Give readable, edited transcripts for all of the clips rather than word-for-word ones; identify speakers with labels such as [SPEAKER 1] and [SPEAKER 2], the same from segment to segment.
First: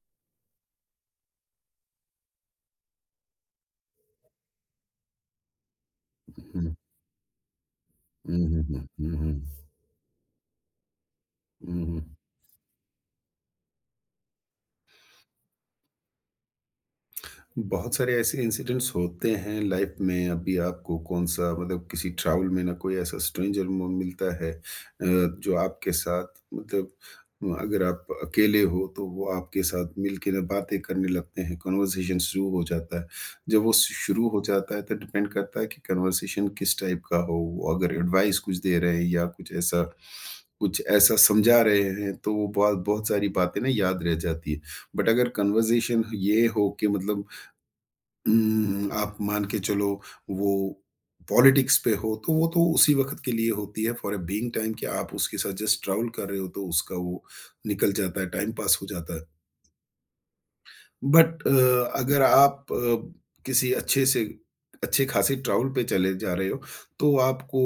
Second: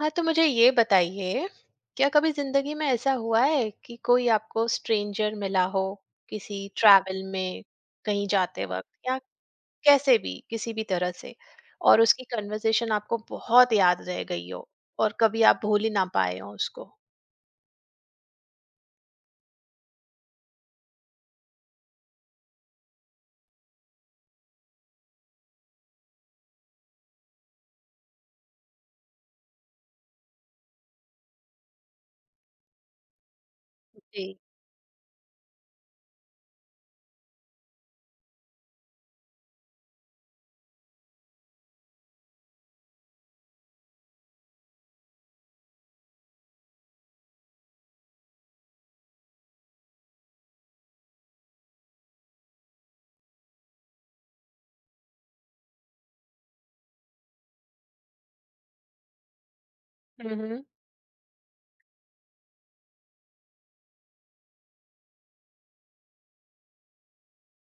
[SPEAKER 1] हाँ, तो मुझे ये बताइए, क्या कभी जिंदगी में ऐसा हुआ है कि कोई आपको स्ट्रेंजर मिला हो किसी
[SPEAKER 2] Mhm,
[SPEAKER 1] ट्रैवल में, कहीं जाते
[SPEAKER 2] mhm,
[SPEAKER 1] वक्त या
[SPEAKER 2] mhm,
[SPEAKER 1] कैसे भी किसी भी तरह से, और
[SPEAKER 2] mhm.
[SPEAKER 1] उसकी कन्वर्सेशन आपको बहुत याद रह गई हो और कभी आप भूल ही ना पाए हो उसको।
[SPEAKER 2] बहुत सारे ऐसे इंसिडेंट्स होते हैं लाइफ में। अभी आपको कौन-सा मतलब किसी ट्रैवल में ना कोई ऐसा स्ट्रेंजर म मिलता है जो आपके साथ मतलब अगर आप अकेले हो तो वो आपके साथ मिल के ना बातें करने लगते हैं, कन्वर्सेशन शुरू हो जाता है। जब वो श शुरू
[SPEAKER 1] जी।
[SPEAKER 2] हो जाता है तो डिपेंड करता है कि कन्वर्सेशन किस टाइप का हो। वो अगर एडवाइस कुछ दे रहे हैं या कुछ ऐसा समझा रहे हैं तो वो बहुत बहुत सारी बातें ना याद रह जाती है। बट अगर कन्वर्सेशन ये हो कि मतलब आप मान के चलो वो पॉलिटिक्स पे हो, तो वो तो उसी वक़्त के लिए होती है फॉर अ बीइंग टाइम कि आप उसके साथ जस्ट ट्रैवल कर रहे हो, तो उसका वो निकल जाता है, टाइम पास हो जाता है।
[SPEAKER 1] हम्म।
[SPEAKER 2] बट अगर आप किसी अच्छे से अच्छे खासे ट्रैवल पे चले जा रहे हो, तो आपको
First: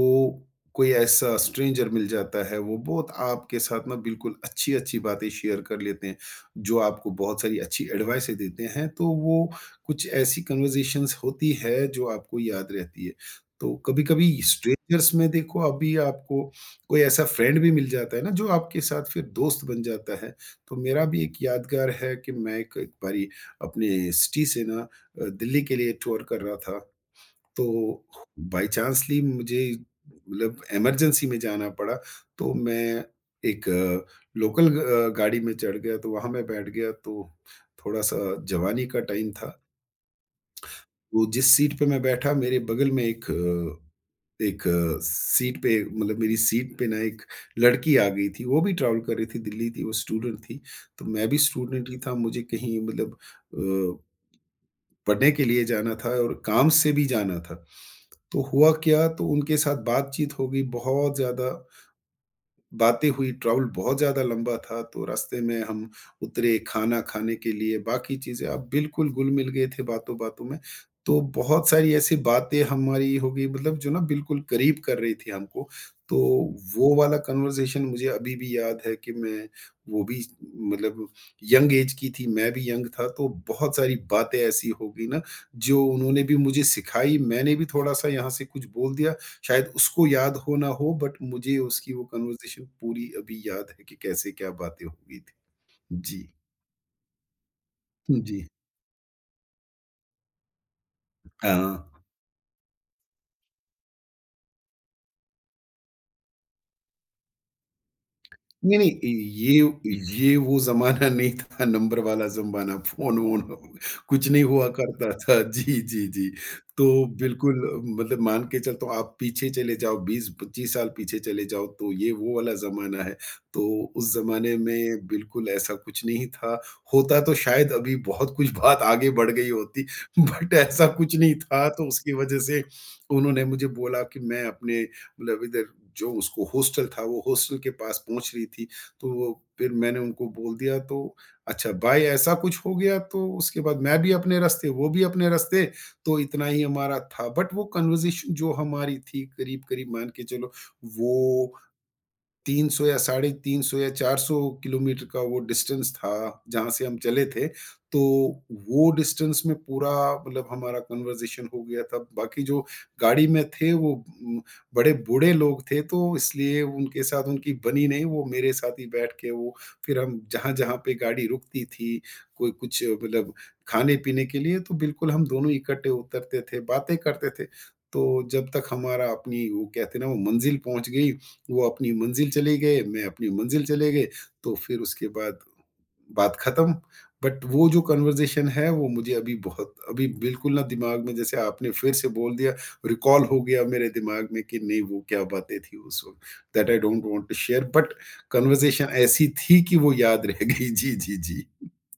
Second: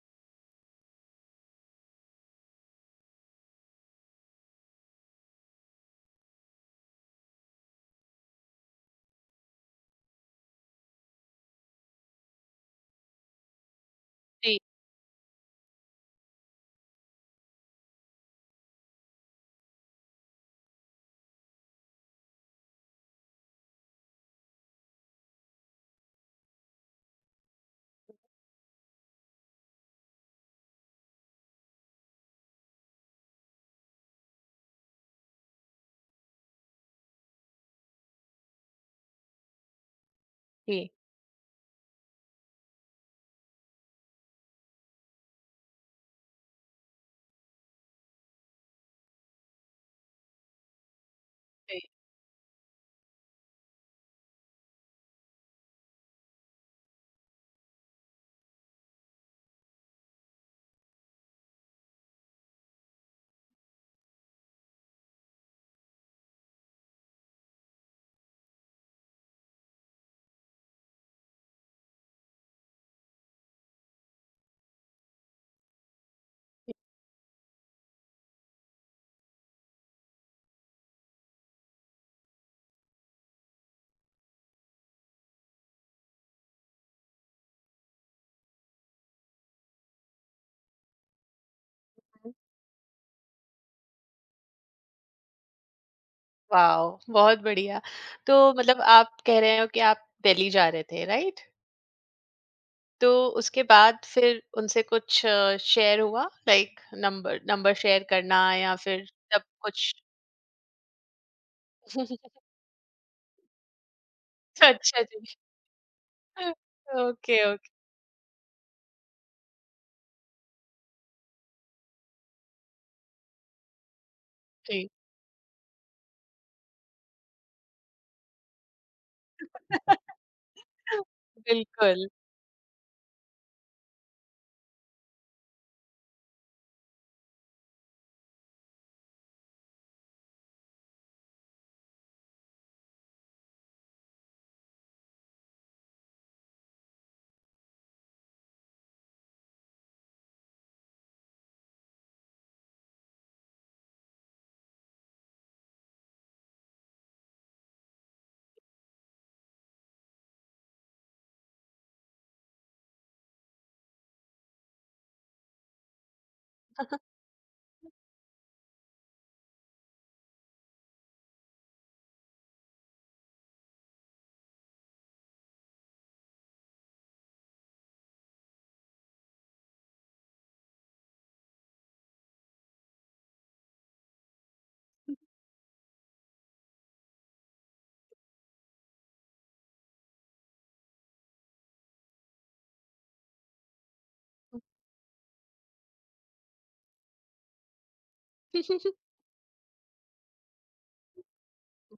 [SPEAKER 2] कोई ऐसा स्ट्रेंजर मिल जाता है, वो बहुत आपके साथ ना बिल्कुल अच्छी-अच्छी बातें शेयर कर लेते हैं, जो आपको बहुत सारी अच्छी एडवाइसें देते हैं, तो वो कुछ ऐसी कन्वर्ज़ेशंस होती है, जो आपको याद रहती है। तो कभी-कभी
[SPEAKER 1] जी,
[SPEAKER 2] स्ट्रेंजर्स में देखो अभी आपको कोई ऐसा फ्रेंड भी मिल जाता है ना, जो आपके साथ फिर दोस्त बन जाता है। तो मेरा भी एक यादगार है कि मैं एक एक बारी अपने सिटी से ना दिल्ली के लिए टूर कर रहा था, तो बाय चांसली मुझे मतलब इमरजेंसी में जाना पड़ा, तो मैं एक लोकल गाड़ी में चढ़ गया, तो वहाँ मैं बैठ गया, तो थोड़ा-सा जवानी का टाइम था।
[SPEAKER 1] जी,
[SPEAKER 2] तो जिस सीट पे मैं बैठा, मेरे बगल में सीट पे मतलब मेरी सीट पे ना एक लड़की आ गई थी, वो भी ट्रैवल कर रही थी, दिल्ली थी, वो स्टूडेंट थी, तो मैं भी
[SPEAKER 1] जी,
[SPEAKER 2] स्टूडेंट ही था, मुझे कहीं मतलब अ पढ़ने के लिए जाना था और काम से भी जाना था। तो हुआ क्या, तो उनके साथ बातचीत हो गई बहुत ज़्यादा बातें हुई, ट्रैवल बहुत ज़्यादा लंबा था, तो रास्ते में हम उतरे खाना खाने के लिए, बाकी चीज़ें अब बिल्कुल घुल-मिल गए थे बातों-बातों में। तो बहुत सारी ऐसी बातें हमारी हो गई मतलब जो ना बिल्कुल करीब कर रही थी हमको। तो वो वाला कन्वर्सेशन मुझे अभी भी याद है कि मैं वो भी मतलब यंग ऐज की थी, मैं भी यंग था, तो बहुत सारी बातें ऐसी हो गई ना, जो उन्होंने भी मुझे सिखाई, मैंने भी थोड़ा-सा यहाँ से कुछ बोल दिया। शायद उसको याद हो ना हो बट मुझे उसकी वो कन्वर्सेशन पूरी अभी याद है कि कैसे क्या बातें हो गई थी। जी,
[SPEAKER 1] वाह। बहुत बढ़िया। तो
[SPEAKER 2] जी।
[SPEAKER 1] मतलब आप कह रहे हो कि आप दिल्ली जा रहे थे, राइट?
[SPEAKER 2] हाँ।
[SPEAKER 1] तो उसके बाद फिर उनसे कुछ शेयर हुआ, लाइक नंबर नंबर शेयर करना या
[SPEAKER 2] नहीं, नहीं
[SPEAKER 1] फिर सब कुछ।
[SPEAKER 2] ये वो ज़माना नहीं था नंबर वाला ज़माना फ़ोन-वोन कुछ नहीं हुआ
[SPEAKER 1] अच्छा
[SPEAKER 2] करता
[SPEAKER 1] जी।
[SPEAKER 2] था। जी, जी, जी। तो
[SPEAKER 1] ओके
[SPEAKER 2] बिल्कुल
[SPEAKER 1] ओके।
[SPEAKER 2] मतलब मान के चलता हूँ आप पीछे चले जाओ 20-25 साल पीछे चले जाओ तो ये वो वाला ज़माना है। तो उस ज़माने
[SPEAKER 1] ठीक।
[SPEAKER 2] में बिल्कुल ऐसा कुछ नहीं था। होता तो शायद अभी बहुत कुछ बात आगे बढ़ गई होती बट ऐसा कुछ नहीं था तो
[SPEAKER 1] बिल्कुल।
[SPEAKER 2] उसकी वज़ह से उन्होंने मुझे बोला कि मैं अपने मतलब इधर जो उसको हॉस्टल था वो हॉस्टल के पास पहुँच रही थी, तो वो फिर मैंने उनको बोल दिया तो अच्छा भाई ऐसा कुछ हो गया तो उसके बाद मैं भी अपने रास्ते, वो भी अपने रास्ते तो इतना ही हमारा था। बट वो कन्वर्सेशन जो हमारी थी करीब-करीब मान के चलो वो 300 या साढ़े 300 या 400 किलोमीटर का वो डिस्टेंस था, जहाँ से हम चले थे। तो वो डिस्टेंस में पूरा मतलब हमारा कन्वर्सेशन हो गया था। बाकी जो गाड़ी में थे वो उम, बड़े बूढ़े लोग थे, तो इसलिए उनके साथ उनकी बनी नहीं, वो मेरे साथ ही बैठ के वो फिर हम जहाँ-जहाँ पे गाड़ी रुकती थी, कोई कुछ मतलब खाने-पीने के लिए, तो बिल्कुल हम दोनों इकट्ठे उतरते थे, बातें करते थे। तो जब तक हमारा अपनी वो कहते हैं ना, वो मंज़िल पहुँच गई वो अपनी मंज़िल चले गए, मैं अपनी मंज़िल चले गए, तो फिर उसके बाद बात ख़त्म। बट वो जो कन्वर्ज़ेशन है वो मुझे अभी बहुत अभी बिल्कुल ना दिमाग में जैसे आपने फिर से बोल दिया, रिकॉल हो गया मेरे दिमाग में कि
[SPEAKER 1] 음.
[SPEAKER 2] नहीं वो क्या बातें थी उस वक़्त that I don't want to share but
[SPEAKER 1] 음।
[SPEAKER 2] Conversation ऐसी थी कि वो याद रह गई। जी, जी, जी।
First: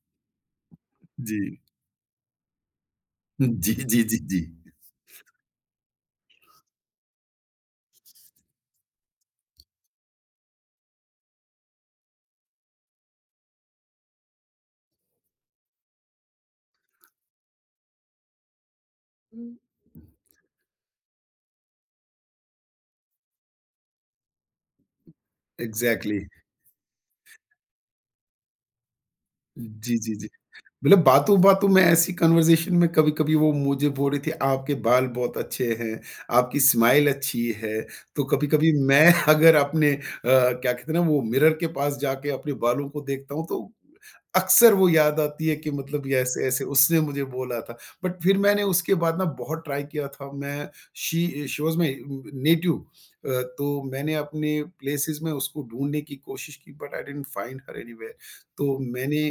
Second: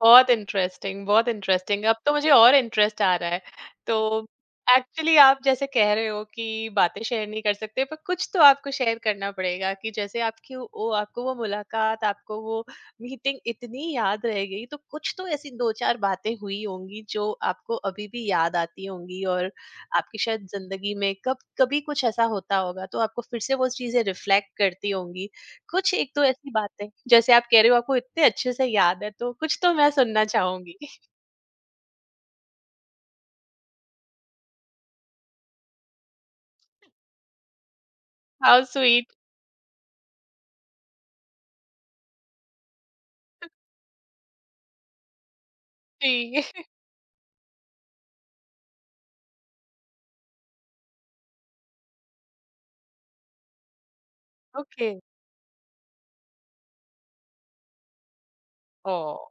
[SPEAKER 1] बहुत इंटरेस्टिंग, बहुत
[SPEAKER 2] जी।
[SPEAKER 1] इंटरेस्टिंग। अब तो मुझे और इंटरेस्ट आ रहा है।
[SPEAKER 2] जी,
[SPEAKER 1] तो
[SPEAKER 2] जी, जी, जी।
[SPEAKER 1] एक्चुअली आप जैसे कह रहे हो कि बातें शेयर नहीं कर सकते, पर कुछ तो आपको शेयर करना पड़ेगा कि जैसे आपकी वो, आपको वो मुलाकात, आपको वो मीटिंग इतनी याद रह गई, तो कुछ तो ऐसी 2-4 बातें हुई होंगी जो आपको अभी भी याद आती होंगी, और आपकी शायद ज़िंदगी में कब कभी कुछ ऐसा होता होगा, तो आपको फिर से वो चीज़ें रिफ्लेक्ट करती होंगी। कुछ
[SPEAKER 2] एग्ज़ैक्टली।
[SPEAKER 1] 1-2 ऐसी बातें, जैसे आप कह रहे हो आपको इतने अच्छे से याद है, तो कुछ तो मैं
[SPEAKER 2] जी, जी,
[SPEAKER 1] सुनना
[SPEAKER 2] जी।
[SPEAKER 1] चाहूँगी।
[SPEAKER 2] मतलब बातों-बातों में ऐसी कन्वर्सेशन में कभी-कभी वो मुझे बोल रही थी, "आपके बाल बहुत अच्छे हैं, आपकी स्माइल अच्छी है।" तो
[SPEAKER 1] हाउ
[SPEAKER 2] कभी-कभी मैं
[SPEAKER 1] स्वीट।
[SPEAKER 2] अगर अपने क्या कहते हैं ना वो मिरर के पास जाके अपने बालों को देखता हूँ तो अक्सर वो याद आती है कि मतलब ये
[SPEAKER 1] जी।
[SPEAKER 2] ऐसे-ऐसे उसने मुझे बोला था। बट फिर मैंने उसके बाद ना बहुत ट्राई किया था मैं she she was my native तो मैंने अपने
[SPEAKER 1] ओके।
[SPEAKER 2] प्लेसेस में उसको ढूँढने की कोशिश की but I didn't find her anywhere. तो
[SPEAKER 1] ओह!
[SPEAKER 2] मैंने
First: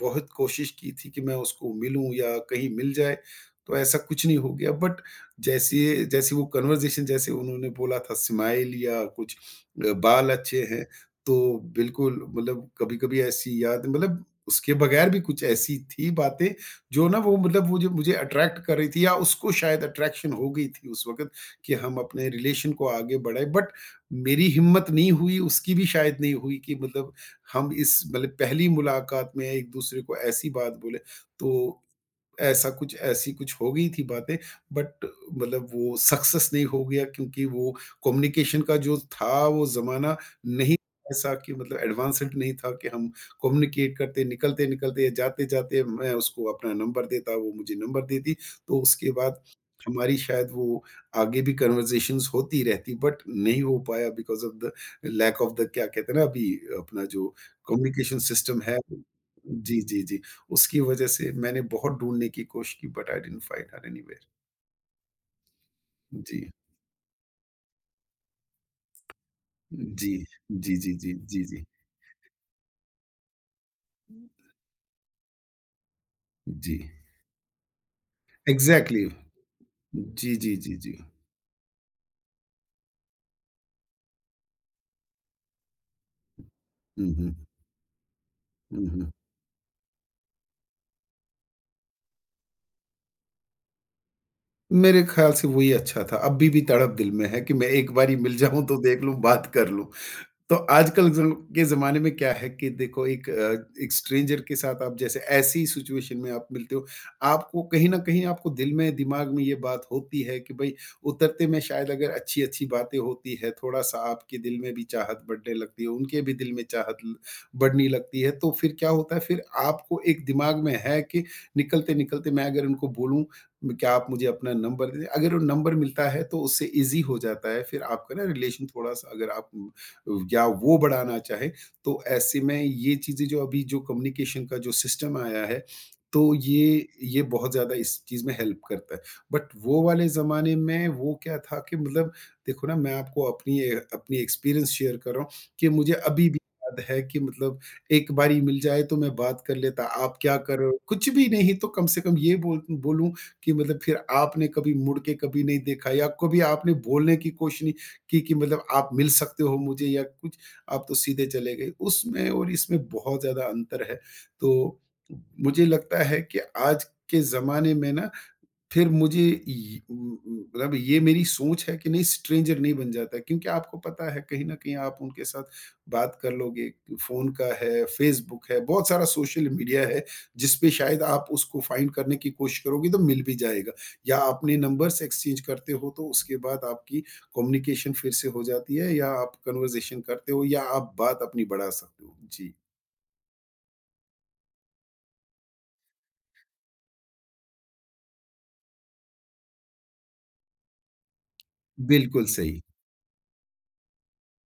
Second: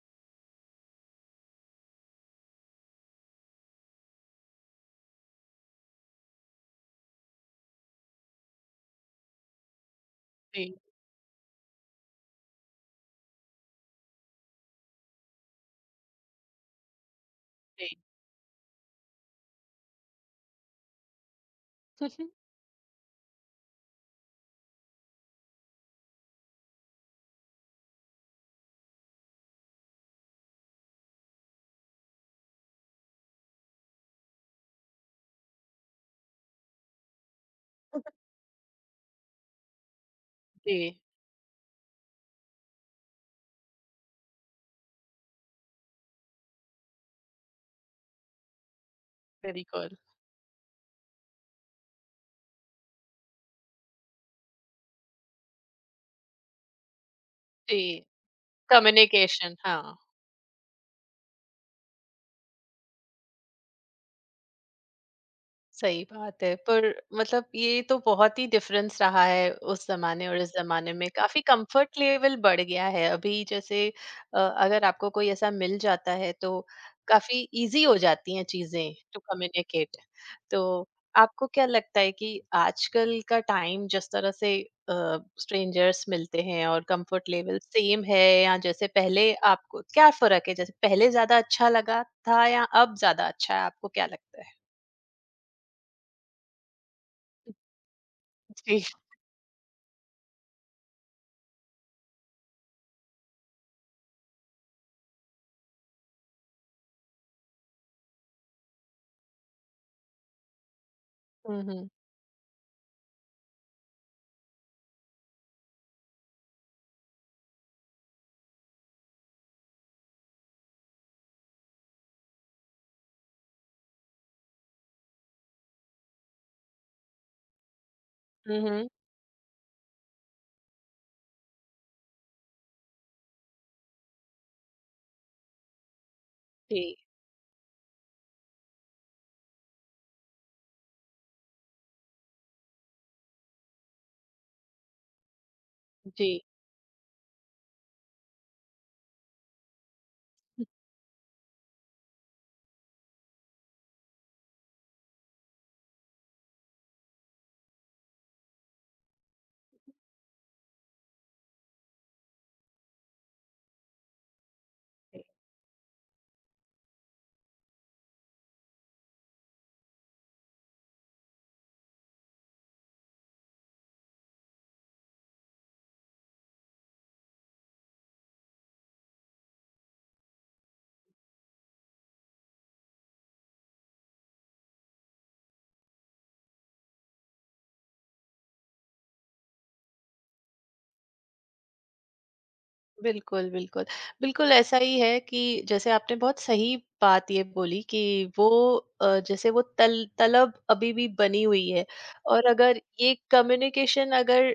[SPEAKER 2] बहुत कोशिश की थी कि मैं उसको मिलूँ या कहीं मिल जाए, तो ऐसा कुछ नहीं हो गया बट जैसे जैसे वो कन्वर्सेशन जैसे उन्होंने बोला था स्माइल या कुछ बाल अच्छे
[SPEAKER 1] जी,
[SPEAKER 2] हैं, तो बिल्कुल मतलब कभी-कभी ऐसी याद मतलब उसके बगैर भी कुछ ऐसी थी बातें जो ना वो मतलब वो जो
[SPEAKER 1] जी।
[SPEAKER 2] मुझे अट्रैक्ट कर रही थी या उसको शायद अट्रैक्शन हो गई थी उस वक़्त कि हम अपने रिलेशन को आगे बढ़ाएँ बट मेरी हिम्मत नहीं हुई, उसकी भी शायद नहीं हुई कि मतलब हम इस मतलब पहली मुलाकात में एक-दूसरे को ऐसी बात बोले, तो ऐसा कुछ ऐसी कुछ हो गई थी बातें बट मतलब वो सक्सेस नहीं हो गया क्योंकि वो कम्युनिकेशन का जो था वो ज़माना नहीं
[SPEAKER 1] जी,
[SPEAKER 2] ऐसा कि मतलब एडवांस्ड नहीं था कि हम कम्युनिकेट करते निकलते निकलते या जाते जाते मैं उसको अपना नंबर देता वो मुझे नंबर देती तो उसके बाद
[SPEAKER 1] बिल्कुल।
[SPEAKER 2] हमारी शायद वो आगे भी कन्वर्जेशंस होती रहती बट नहीं हो पाया because of the lack of the क्या कहते हैं ना अभी अपना जो
[SPEAKER 1] जी,
[SPEAKER 2] कम्युनिकेशन सिस्टम है
[SPEAKER 1] कम्युनिकेशन,
[SPEAKER 2] जी
[SPEAKER 1] हाँ।
[SPEAKER 2] जी जी उसकी वजह से मैंने बहुत ढूँढने की कोशिश की but I didn't find her anywhere.
[SPEAKER 1] सही
[SPEAKER 2] जी।
[SPEAKER 1] बात है। पर मतलब ये तो बहुत ही डिफरेंस रहा है उस
[SPEAKER 2] जी।
[SPEAKER 1] ज़माने और इस
[SPEAKER 2] जी, जी,
[SPEAKER 1] ज़माने में।
[SPEAKER 2] जी, जी,
[SPEAKER 1] काफ़ी
[SPEAKER 2] जी,
[SPEAKER 1] कंफर्ट लेवल बढ़ गया है। अभी जैसे अगर आपको कोई ऐसा मिल जाता है तो
[SPEAKER 2] जी।
[SPEAKER 1] काफ़ी ईज़ी हो जाती हैं चीज़ें
[SPEAKER 2] एग्ज़ैक्टली।
[SPEAKER 1] To communicate.
[SPEAKER 2] जी, जी, जी,
[SPEAKER 1] तो
[SPEAKER 2] जी।
[SPEAKER 1] आपको क्या लगता है कि आजकल का टाइम जिस तरह से, अ, स्ट्रेंजर्स मिलते हैं और
[SPEAKER 2] हुँ,
[SPEAKER 1] कंफर्ट
[SPEAKER 2] हुँ।
[SPEAKER 1] लेवल सेम है, या जैसे
[SPEAKER 2] हुँ, हुँ।
[SPEAKER 1] पहले, आपको क्या फ़र्क है? जैसे पहले ज़्यादा अच्छा लगा था या अब ज़्यादा अच्छा है? आपको क्या लगता है?
[SPEAKER 2] मेरे ख़्याल से वही अच्छा था। अभी भी तड़प दिल में है कि मैं एक बारी मिल जाऊँ तो
[SPEAKER 1] जी।
[SPEAKER 2] देख लूँ, बात कर लूँ। तो आजकल ज़म के ज़माने में क्या है कि देखो एक एक स्ट्रेंजर के साथ आप जैसे ऐसी सिचुएशन में आप मिलते हो, आपको कहीं न कहीं आपको दिल में, दिमाग में ये बात होती है कि भई उतरते में
[SPEAKER 1] हुँ, हुँ।
[SPEAKER 2] शायद अगर अच्छी-अच्छी बातें होती है, थोड़ा-सा आपके दिल में भी चाहत बढ़ने लगती है, उनके भी दिल में चाहत ल बढ़ने लगती है, तो फिर क्या होता है फिर आपको एक दिमाग में है कि निकलते-निकलते मैं अगर उनको बोलूँ क्या आप मुझे अपना नंबर दे दें? अगर वो नंबर मिलता है तो उससे ईज़ी हो जाता है, फिर आपका ना
[SPEAKER 1] हुँ,
[SPEAKER 2] रिलेशन
[SPEAKER 1] हुँ।
[SPEAKER 2] थोड़ा-सा अगर आप या वो बढ़ाना चाहे, तो ऐसे में ये चीज़ें जो अभी जो कम्युनिकेशन का जो सिस्टम आया है, तो ये
[SPEAKER 1] जी,
[SPEAKER 2] ये बहुत ज़्यादा इस चीज़ में हेल्प करता है। बट वो वाले ज़माने में वो क्या था कि मतलब देखो ना मैं आपको अपनी एक्सपीरियंस शेयर कर रहा हूँ कि मुझे अभी
[SPEAKER 1] जी।
[SPEAKER 2] भी याद है कि मतलब एक बारी मिल जाए तो मैं बात कर लेता, आप क्या कर रहे हो? कुछ भी नहीं तो कम से कम ये बोलूँ कि मतलब फिर आपने कभी मुड़ के कभी नहीं देखा या कभी आपने बोलने की कोशिश नहीं कि मतलब आप मिल सकते हो मुझे या कुछ, आप तो सीधे चले गए। उसमें और इसमें बहुत ज़्यादा अंतर है। तो मुझे लगता है कि आज के ज़माने में ना फिर मुझे य मतलब ये मेरी सोच है कि नहीं स्ट्रेंजर नहीं बन जाता है क्योंकि आपको पता है कहीं न कहीं आप उनके साथ बात कर लोगे, फ़ोन का है, फ़ेसबुक है, बहुत सारा सोशल मीडिया है, जिस पे शायद आप उसको फाइंड करने की कोशिश करोगे तो मिल भी जाएगा या अपने नंबर्स एक्सचेंज करते हो तो उसके बाद आपकी कम्युनिकेशन फिर से हो जाती है या आप कन्वर्सेशन करते हो या आप बात अपनी बढ़ा सकते हो। जी,
[SPEAKER 1] बिल्कुल, बिल्कुल। बिल्कुल, ऐसा ही है कि जैसे आपने बहुत सही बात ये बोली कि वो, जैसे वो तल तलब अभी भी बनी हुई है,
[SPEAKER 2] बिल्कुल
[SPEAKER 1] और
[SPEAKER 2] सही।
[SPEAKER 1] अगर ये कम्युनिकेशन अगर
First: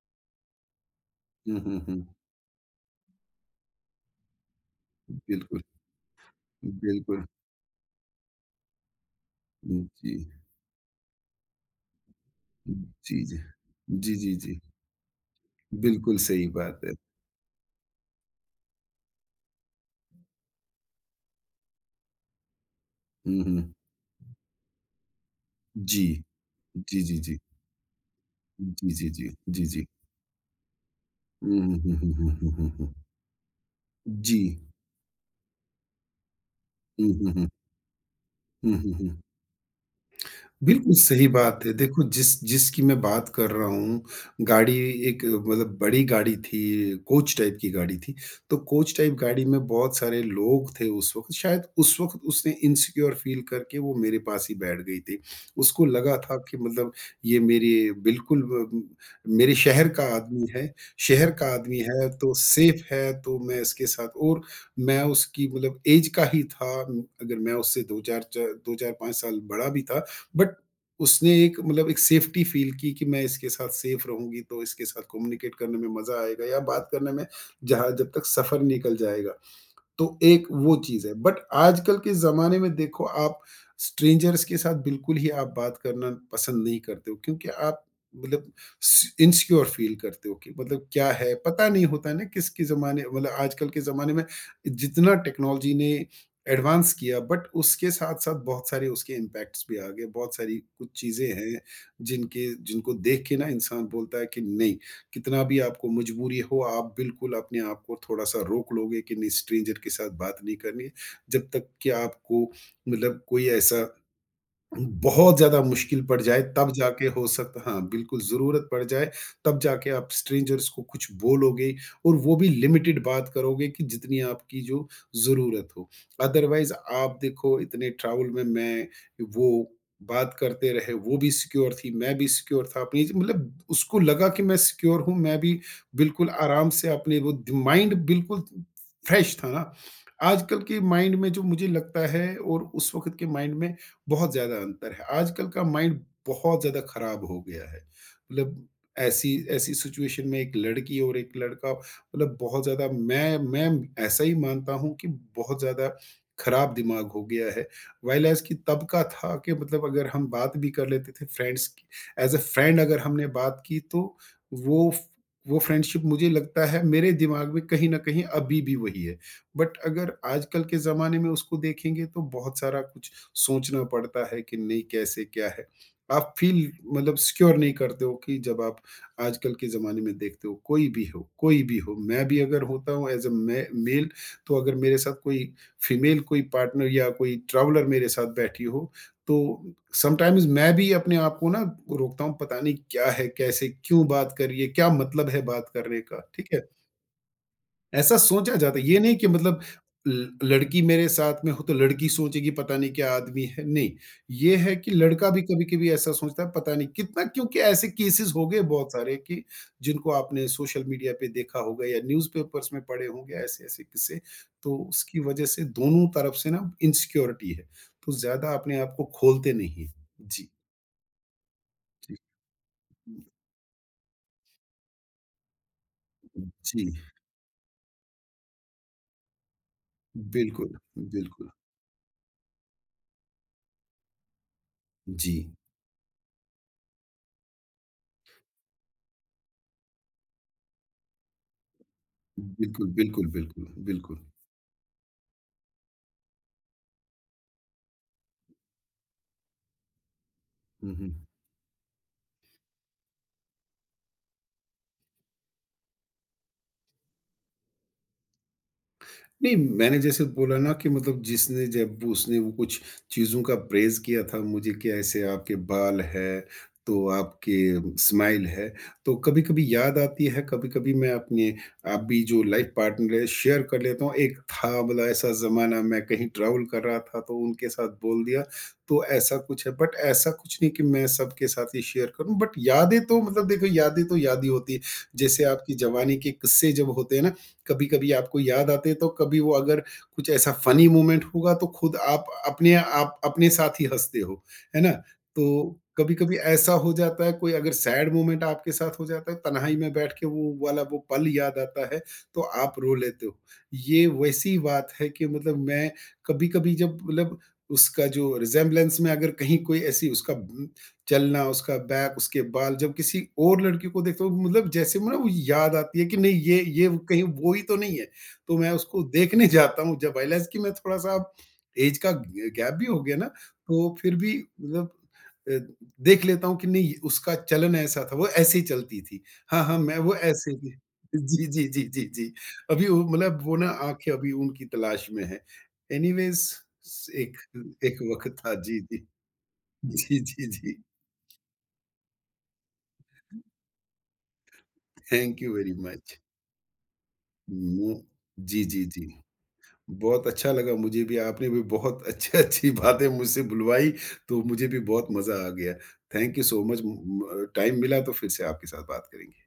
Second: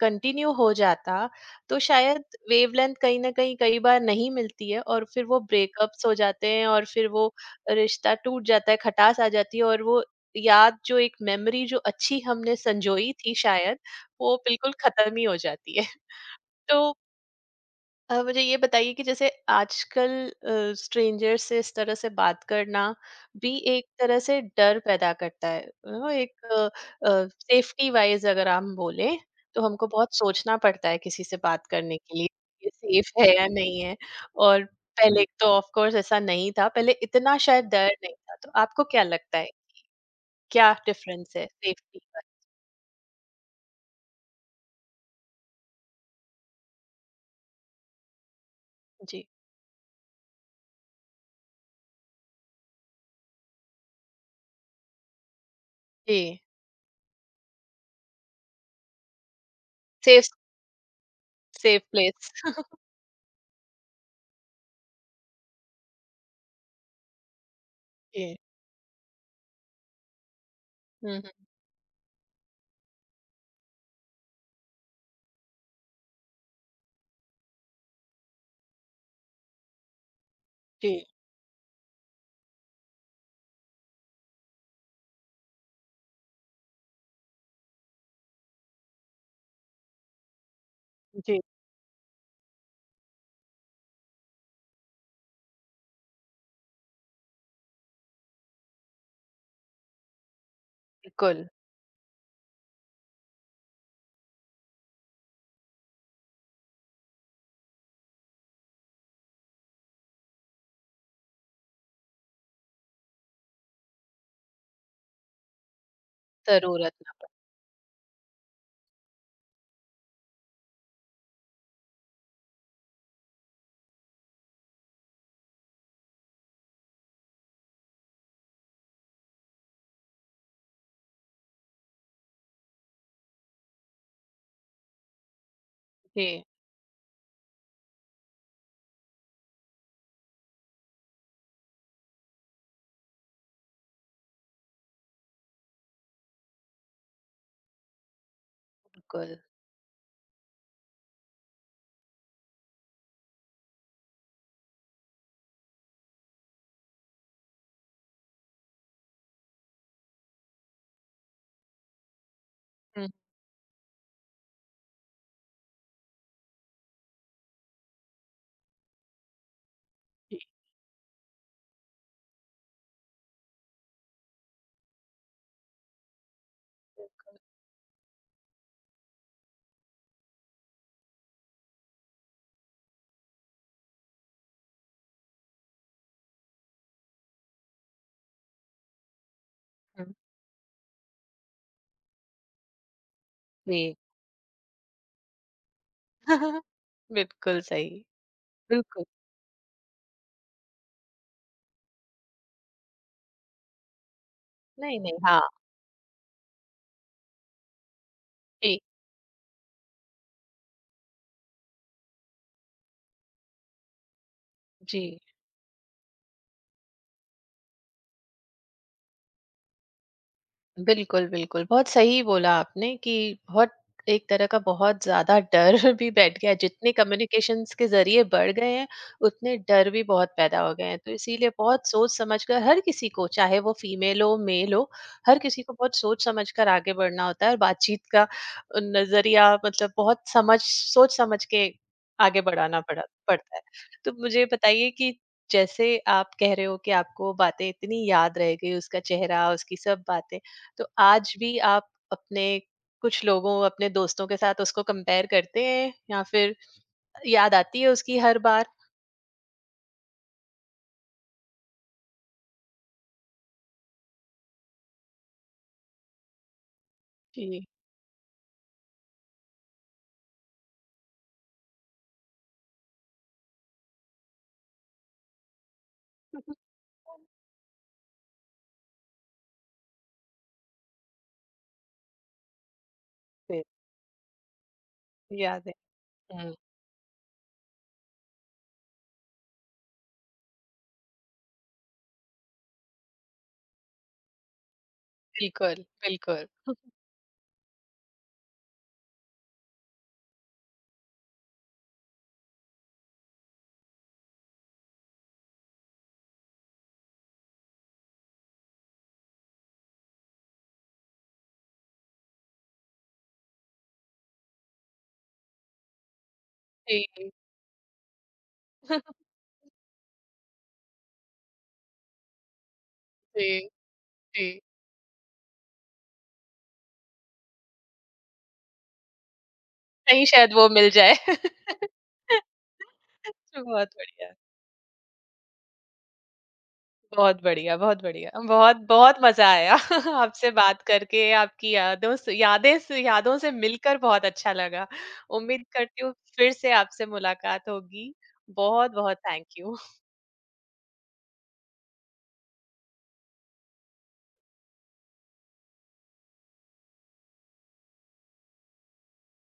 [SPEAKER 1] कंटिन्यू हो जाता,
[SPEAKER 2] हुँ, हुँ,
[SPEAKER 1] तो
[SPEAKER 2] हुँ।
[SPEAKER 1] शायद वेवलेंथ कहीं न कहीं कई बार नहीं मिलती है और फिर वो
[SPEAKER 2] बिल्कुल,
[SPEAKER 1] ब्रेकअप्स हो जाते हैं और फिर
[SPEAKER 2] बिल्कुल।
[SPEAKER 1] वो रिश्ता टूट जाता है, खटास आ जाती है,
[SPEAKER 2] हुँ,
[SPEAKER 1] और वो
[SPEAKER 2] जी।
[SPEAKER 1] याद जो एक मेमोरी जो अच्छी हमने संजोई
[SPEAKER 2] जी,
[SPEAKER 1] थी
[SPEAKER 2] जी।
[SPEAKER 1] शायद,
[SPEAKER 2] जी, जी,
[SPEAKER 1] वो
[SPEAKER 2] जी।
[SPEAKER 1] बिल्कुल ख़त्म ही हो जाती है।
[SPEAKER 2] बिल्कुल सही बात है।
[SPEAKER 1] तो मुझे ये बताइए कि जैसे आजकल स्ट्रेंजर से इस तरह से बात करना
[SPEAKER 2] हुँ,
[SPEAKER 1] भी
[SPEAKER 2] हुँ।
[SPEAKER 1] एक तरह से डर पैदा करता है,
[SPEAKER 2] जी।
[SPEAKER 1] एक
[SPEAKER 2] जी, जी, जी।
[SPEAKER 1] सेफ्टी वाइज अगर हम
[SPEAKER 2] जी, जी,
[SPEAKER 1] बोलें,
[SPEAKER 2] जी।
[SPEAKER 1] तो
[SPEAKER 2] जी, जी।
[SPEAKER 1] हमको बहुत सोचना पड़ता है किसी से
[SPEAKER 2] हुँ,
[SPEAKER 1] बात
[SPEAKER 2] हुँ,
[SPEAKER 1] करने
[SPEAKER 2] हुँ, हुँ,
[SPEAKER 1] के लिए
[SPEAKER 2] हुँ, हुँ, हुँ,
[SPEAKER 1] ये
[SPEAKER 2] हुँ।
[SPEAKER 1] सेफ है या नहीं है।
[SPEAKER 2] जी।
[SPEAKER 1] और पहले तो ऑफ कोर्स ऐसा नहीं था, पहले
[SPEAKER 2] हुँ, हुँ,
[SPEAKER 1] इतना
[SPEAKER 2] हुँ।
[SPEAKER 1] शायद डर नहीं था। तो
[SPEAKER 2] हुँ,
[SPEAKER 1] आपको
[SPEAKER 2] हुँ,
[SPEAKER 1] क्या
[SPEAKER 2] हुँ।
[SPEAKER 1] लगता है, क्या
[SPEAKER 2] बिल्कुल सही
[SPEAKER 1] डिफरेंस है
[SPEAKER 2] बात है।
[SPEAKER 1] सेफ्टी
[SPEAKER 2] देखो
[SPEAKER 1] का?
[SPEAKER 2] जिसकी मैं बात कर रहा हूँ, गाड़ी एक मतलब बड़ी गाड़ी थी, कोच टाइप की गाड़ी थी। तो कोच टाइप
[SPEAKER 1] जी।
[SPEAKER 2] गाड़ी में बहुत सारे लोग थे उस वक़्त, शायद उस वक़्त उसने इनसिक्योर फ़ील करके वो मेरे पास ही बैठ गई थी। उसको लगा था
[SPEAKER 1] जी।
[SPEAKER 2] कि मतलब ये मेरी बिल्कुल ब मेरे शहर का
[SPEAKER 1] सेफ।
[SPEAKER 2] आदमी है, शहर का आदमी
[SPEAKER 1] सेफ
[SPEAKER 2] है तो
[SPEAKER 1] प्लेस।
[SPEAKER 2] सेफ़ है तो मैं इसके साथ और मैं उसकी मतलब ऐज का ही था, अगर मैं उससे 2-4
[SPEAKER 1] जी।
[SPEAKER 2] च 2-4-5 साल बड़ा भी था बट
[SPEAKER 1] हम्म, हम्म।
[SPEAKER 2] उसने एक मतलब एक सेफ्टी फील की कि मैं इसके साथ सेफ रहूँगी, तो इसके साथ कम्युनिकेट करने में मज़ा आएगा या बात करने में जहाँ जब तक सफ़र निकल जाएगा। तो एक वो
[SPEAKER 1] जी।
[SPEAKER 2] चीज़ है। बट आजकल के ज़माने में देखो आप स्ट्रेंजर्स के साथ बिल्कुल ही आप बात करना पसंद नहीं करते हो क्योंकि आप मतलब स इनसिक्योर फ़ील करते हो कि मतलब क्या है,
[SPEAKER 1] जी।
[SPEAKER 2] पता नहीं होता है ना किसके ज़माने मतलब आजकल के ज़माने में जितना टेक्नोलॉजी ने एडवांस किया बट उसके साथ-साथ बहुत सारे उसके इम्पैक्ट्स भी आ गए, बहुत सारी कुछ चीज़ें
[SPEAKER 1] बिल्कुल।
[SPEAKER 2] हैं जिनके जिनको देख के ना इंसान बोलता है कि नहीं कितना भी आपको मजबूरी हो, आप बिल्कुल अपने आप को थोड़ा-सा रोक लोगे कि नहीं स्ट्रेंजर के साथ बात नहीं करनी है, जब तक कि आपको मतलब कोई ऐसा बहुत ज़्यादा मुश्किल पड़ जाए तब जी।
[SPEAKER 1] जरूरत।
[SPEAKER 2] जाके हो सकता हाँ, बिल्कुल ज़रूरत पड़ जाए तब जाके आप स्ट्रेंजर्स को कुछ बोलोगे और वो भी लिमिटेड बात करोगे कि जितनी आपकी जो ज़रूरत हो। अदरवाइज़ आप देखो इतने ट्रैवल में मैं वो बात करते रहे, वो भी सिक्योर थी, मैं भी सिक्योर था अपनी मतलब उसको लगा कि मैं सिक्योर हूँ, मैं भी बिल्कुल
[SPEAKER 1] जी,
[SPEAKER 2] आराम से अपने वो दि माइंड बिल्कुल फ्रेश था ना। आजकल के माइंड में जो मुझे लगता है और उस वक़्त के माइंड में बहुत ज़्यादा अंतर है। आजकल का माइंड बहुत ज़्यादा ख़राब हो गया है। मतलब ऐसी
[SPEAKER 1] बिल्कुल।
[SPEAKER 2] ऐसी सिचुएशन में एक लड़की और एक लड़का मतलब बहुत ज़्यादा मैं ऐसा ही मानता हूँ कि बहुत ज़्यादा ख़राब दिमाग हो गया है। व्हाइल ऐज़ कि तब का था कि मतलब अगर हम बात भी कर लेते थे फ्रेंड्स की ऐज़ अ फ्रेंड अगर
[SPEAKER 1] हुँ,
[SPEAKER 2] हमने बात की तो वो फ वो फ्रेंडशिप मुझे लगता है मेरे दिमाग में कहीं न कहीं अभी भी वही है। बट अगर
[SPEAKER 1] जी।
[SPEAKER 2] आजकल के ज़माने में उसको देखेंगे तो बहुत सारा कुछ सोचना पड़ता है कि नहीं कैसे क्या है। आप फ़ील मतलब सिक्योर नहीं करते हो कि जब आप आजकल के ज़माने में देखते हो कोई भी हो, कोई भी हो। मैं भी अगर होता हूँ एज़ अ मे मेल तो अगर मेरे साथ कोई फीमेल कोई पार्टनर या कोई ट्रैवलर मेरे साथ बैठी हो तो
[SPEAKER 1] हुँ,
[SPEAKER 2] समटाइम्स मैं भी अपने आप को ना रोकता हूँ पता नहीं क्या है, कैसे
[SPEAKER 1] जी।
[SPEAKER 2] क्यों बात कर रही है, क्या मतलब है बात करने का, ठीक है?
[SPEAKER 1] बिल्कुल सही,
[SPEAKER 2] ऐसा सोचा जाता है, ये
[SPEAKER 1] बिल्कुल।
[SPEAKER 2] नहीं कि मतलब ल लड़की मेरे साथ में हो तो लड़की सोचेगी पता नहीं क्या आदमी है, नहीं। ये है कि
[SPEAKER 1] नहीं, नहीं,
[SPEAKER 2] लड़का
[SPEAKER 1] हाँ,
[SPEAKER 2] भी कभी-कभी ऐसा सोचता है पता नहीं कितना क्योंकि ऐसे केसेस हो गए
[SPEAKER 1] जी,
[SPEAKER 2] बहुत सारे कि जिनको आपने सोशल मीडिया पे देखा होगा या न्यूज़पेपर्स में पढ़े होंगे ऐसे-ऐसे किस्से, तो
[SPEAKER 1] जी।
[SPEAKER 2] उसकी वजह से दोनों तरफ से ना इनसिक्योरिटी है, तो ज़्यादा अपने आप को खोलते नहीं हैं। जी,
[SPEAKER 1] बिल्कुल, बिल्कुल। बहुत
[SPEAKER 2] जी।
[SPEAKER 1] सही बोला आपने कि बहुत एक तरह का बहुत ज़्यादा डर भी बैठ गया है।
[SPEAKER 2] जी,
[SPEAKER 1] जितने कम्युनिकेशंस के ज़रिए बढ़ गए हैं, उतने डर भी बहुत पैदा हो
[SPEAKER 2] बिल्कुल,
[SPEAKER 1] गए हैं। तो
[SPEAKER 2] बिल्कुल।
[SPEAKER 1] इसीलिए बहुत सोच-समझ कर हर किसी को, चाहे वो फीमेल हो, मेल हो, हर
[SPEAKER 2] जी,
[SPEAKER 1] किसी को बहुत सोच-समझ कर आगे बढ़ना होता है, और बातचीत का नज़रिया मतलब बहुत समझ सोच-समझ के आगे बढ़ाना
[SPEAKER 2] बिल्कुल,
[SPEAKER 1] पड़ा
[SPEAKER 2] बिल्कुल,
[SPEAKER 1] पड़ता है।
[SPEAKER 2] बिल्कुल,
[SPEAKER 1] तो
[SPEAKER 2] बिल्कुल।
[SPEAKER 1] मुझे बताइए कि जैसे आप कह रहे हो कि आपको बातें इतनी याद रह गई, उसका चेहरा, उसकी सब बातें, तो
[SPEAKER 2] हुँ, हुँ।
[SPEAKER 1] आज भी आप अपने कुछ लोगों, अपने दोस्तों के साथ उसको कंपेयर करते हैं या फिर याद आती है उसकी हर बार?
[SPEAKER 2] नहीं, मैंने जैसे बोला ना कि मतलब जिसने जब उसने वो कुछ चीज़ों का प्रेज़ किया था मुझे कि ऐसे आपके बाल हैं, तो
[SPEAKER 1] जी।
[SPEAKER 2] आपके स्माइल है, तो कभी-कभी याद आती है, कभी-कभी मैं अपने अभी जो लाइफ़ पार्टनर है शेयर कर लेता हूँ। एक था मतलब ऐसा ज़माना मैं कहीं ट्रैवल कर रहा था तो उनके साथ बोल दिया, तो ऐसा कुछ है। बट ऐसा कुछ नहीं कि मैं सबके साथ ये शेयर करूँ बट यादें तो मतलब देखो यादें तो याद ही होती है।
[SPEAKER 1] जी,
[SPEAKER 2] जैसे
[SPEAKER 1] याद है।
[SPEAKER 2] आपकी जवानी के
[SPEAKER 1] हम्म।
[SPEAKER 2] किस्से जब होते हैं ना कभी-कभी आपको याद आते हैं, तो कभी वो अगर कुछ ऐसा फ़नी मोमेंट होगा, तो खुद आप अपने साथ ही हँसते हो, है ना? तो
[SPEAKER 1] बिल्कुल।
[SPEAKER 2] कभी-कभी
[SPEAKER 1] बिल्कुल।
[SPEAKER 2] ऐसा हो जाता है, कोई अगर सैड मोमेंट आपके साथ हो जाता है, तन्हाई में बैठ के वो वाला वो पल याद आता है, तो आप रो लेते हो। ये वैसी बात है कि मतलब मैं कभी-कभी जब मतलब उसका जो रिज़ेम्बलेंस में अगर कहीं कोई ऐसी उसका चलना, उसका बैक, उसके बाल जब किसी और लड़की को देखता हूँ मतलब जैसे मुझे ना वो याद आती है कि नहीं ये ये वो कहीं
[SPEAKER 1] जी।
[SPEAKER 2] वो ही तो नहीं है। तो मैं उसको देखने जाता हूँ जब रियलाइज़ कि मैं थोड़ा-सा अब ऐज का ग गैप भी हो गया ना,
[SPEAKER 1] जी।
[SPEAKER 2] तो फिर भी
[SPEAKER 1] जी।
[SPEAKER 2] मतलब अ, देख लेता हूँ कि नहीं उसका चलन ऐसा था, वो ऐसे ही चलती थी। हाँ, हाँ, मैं वो
[SPEAKER 1] कहीं
[SPEAKER 2] ऐसे
[SPEAKER 1] शायद
[SPEAKER 2] ही
[SPEAKER 1] वो
[SPEAKER 2] थी।
[SPEAKER 1] मिल जाए।
[SPEAKER 2] जी, जी, जी, जी, जी। अभी वो मतलब वो ना
[SPEAKER 1] बहुत
[SPEAKER 2] आँखें अभी
[SPEAKER 1] बढ़िया,
[SPEAKER 2] उनकी तलाश में हैं। एनीवेज़ एक
[SPEAKER 1] बहुत बढ़िया,
[SPEAKER 2] एक
[SPEAKER 1] बहुत बढ़िया।
[SPEAKER 2] वक़्त था।
[SPEAKER 1] बहुत
[SPEAKER 2] जी, जी।
[SPEAKER 1] बहुत मजा आया।
[SPEAKER 2] जी, जी,
[SPEAKER 1] आपसे
[SPEAKER 2] जी।
[SPEAKER 1] बात करके, आपकी यादों से मिलकर बहुत अच्छा लगा।
[SPEAKER 2] थैंक यू
[SPEAKER 1] उम्मीद
[SPEAKER 2] वेरी
[SPEAKER 1] करती हूँ
[SPEAKER 2] मच।
[SPEAKER 1] फिर से आपसे मुलाकात
[SPEAKER 2] मु
[SPEAKER 1] होगी।
[SPEAKER 2] जी, जी,
[SPEAKER 1] बहुत
[SPEAKER 2] जी।
[SPEAKER 1] बहुत थैंक यू।
[SPEAKER 2] बहुत अच्छा लगा मुझे भी, आपने भी बहुत अच्छी-अच्छी बातें मुझसे बुलवाई, तो मुझे भी बहुत मज़ा आ गया। थैंक यू सो मच म म टाइम मिला तो फिर से आपके साथ बात करेंगे।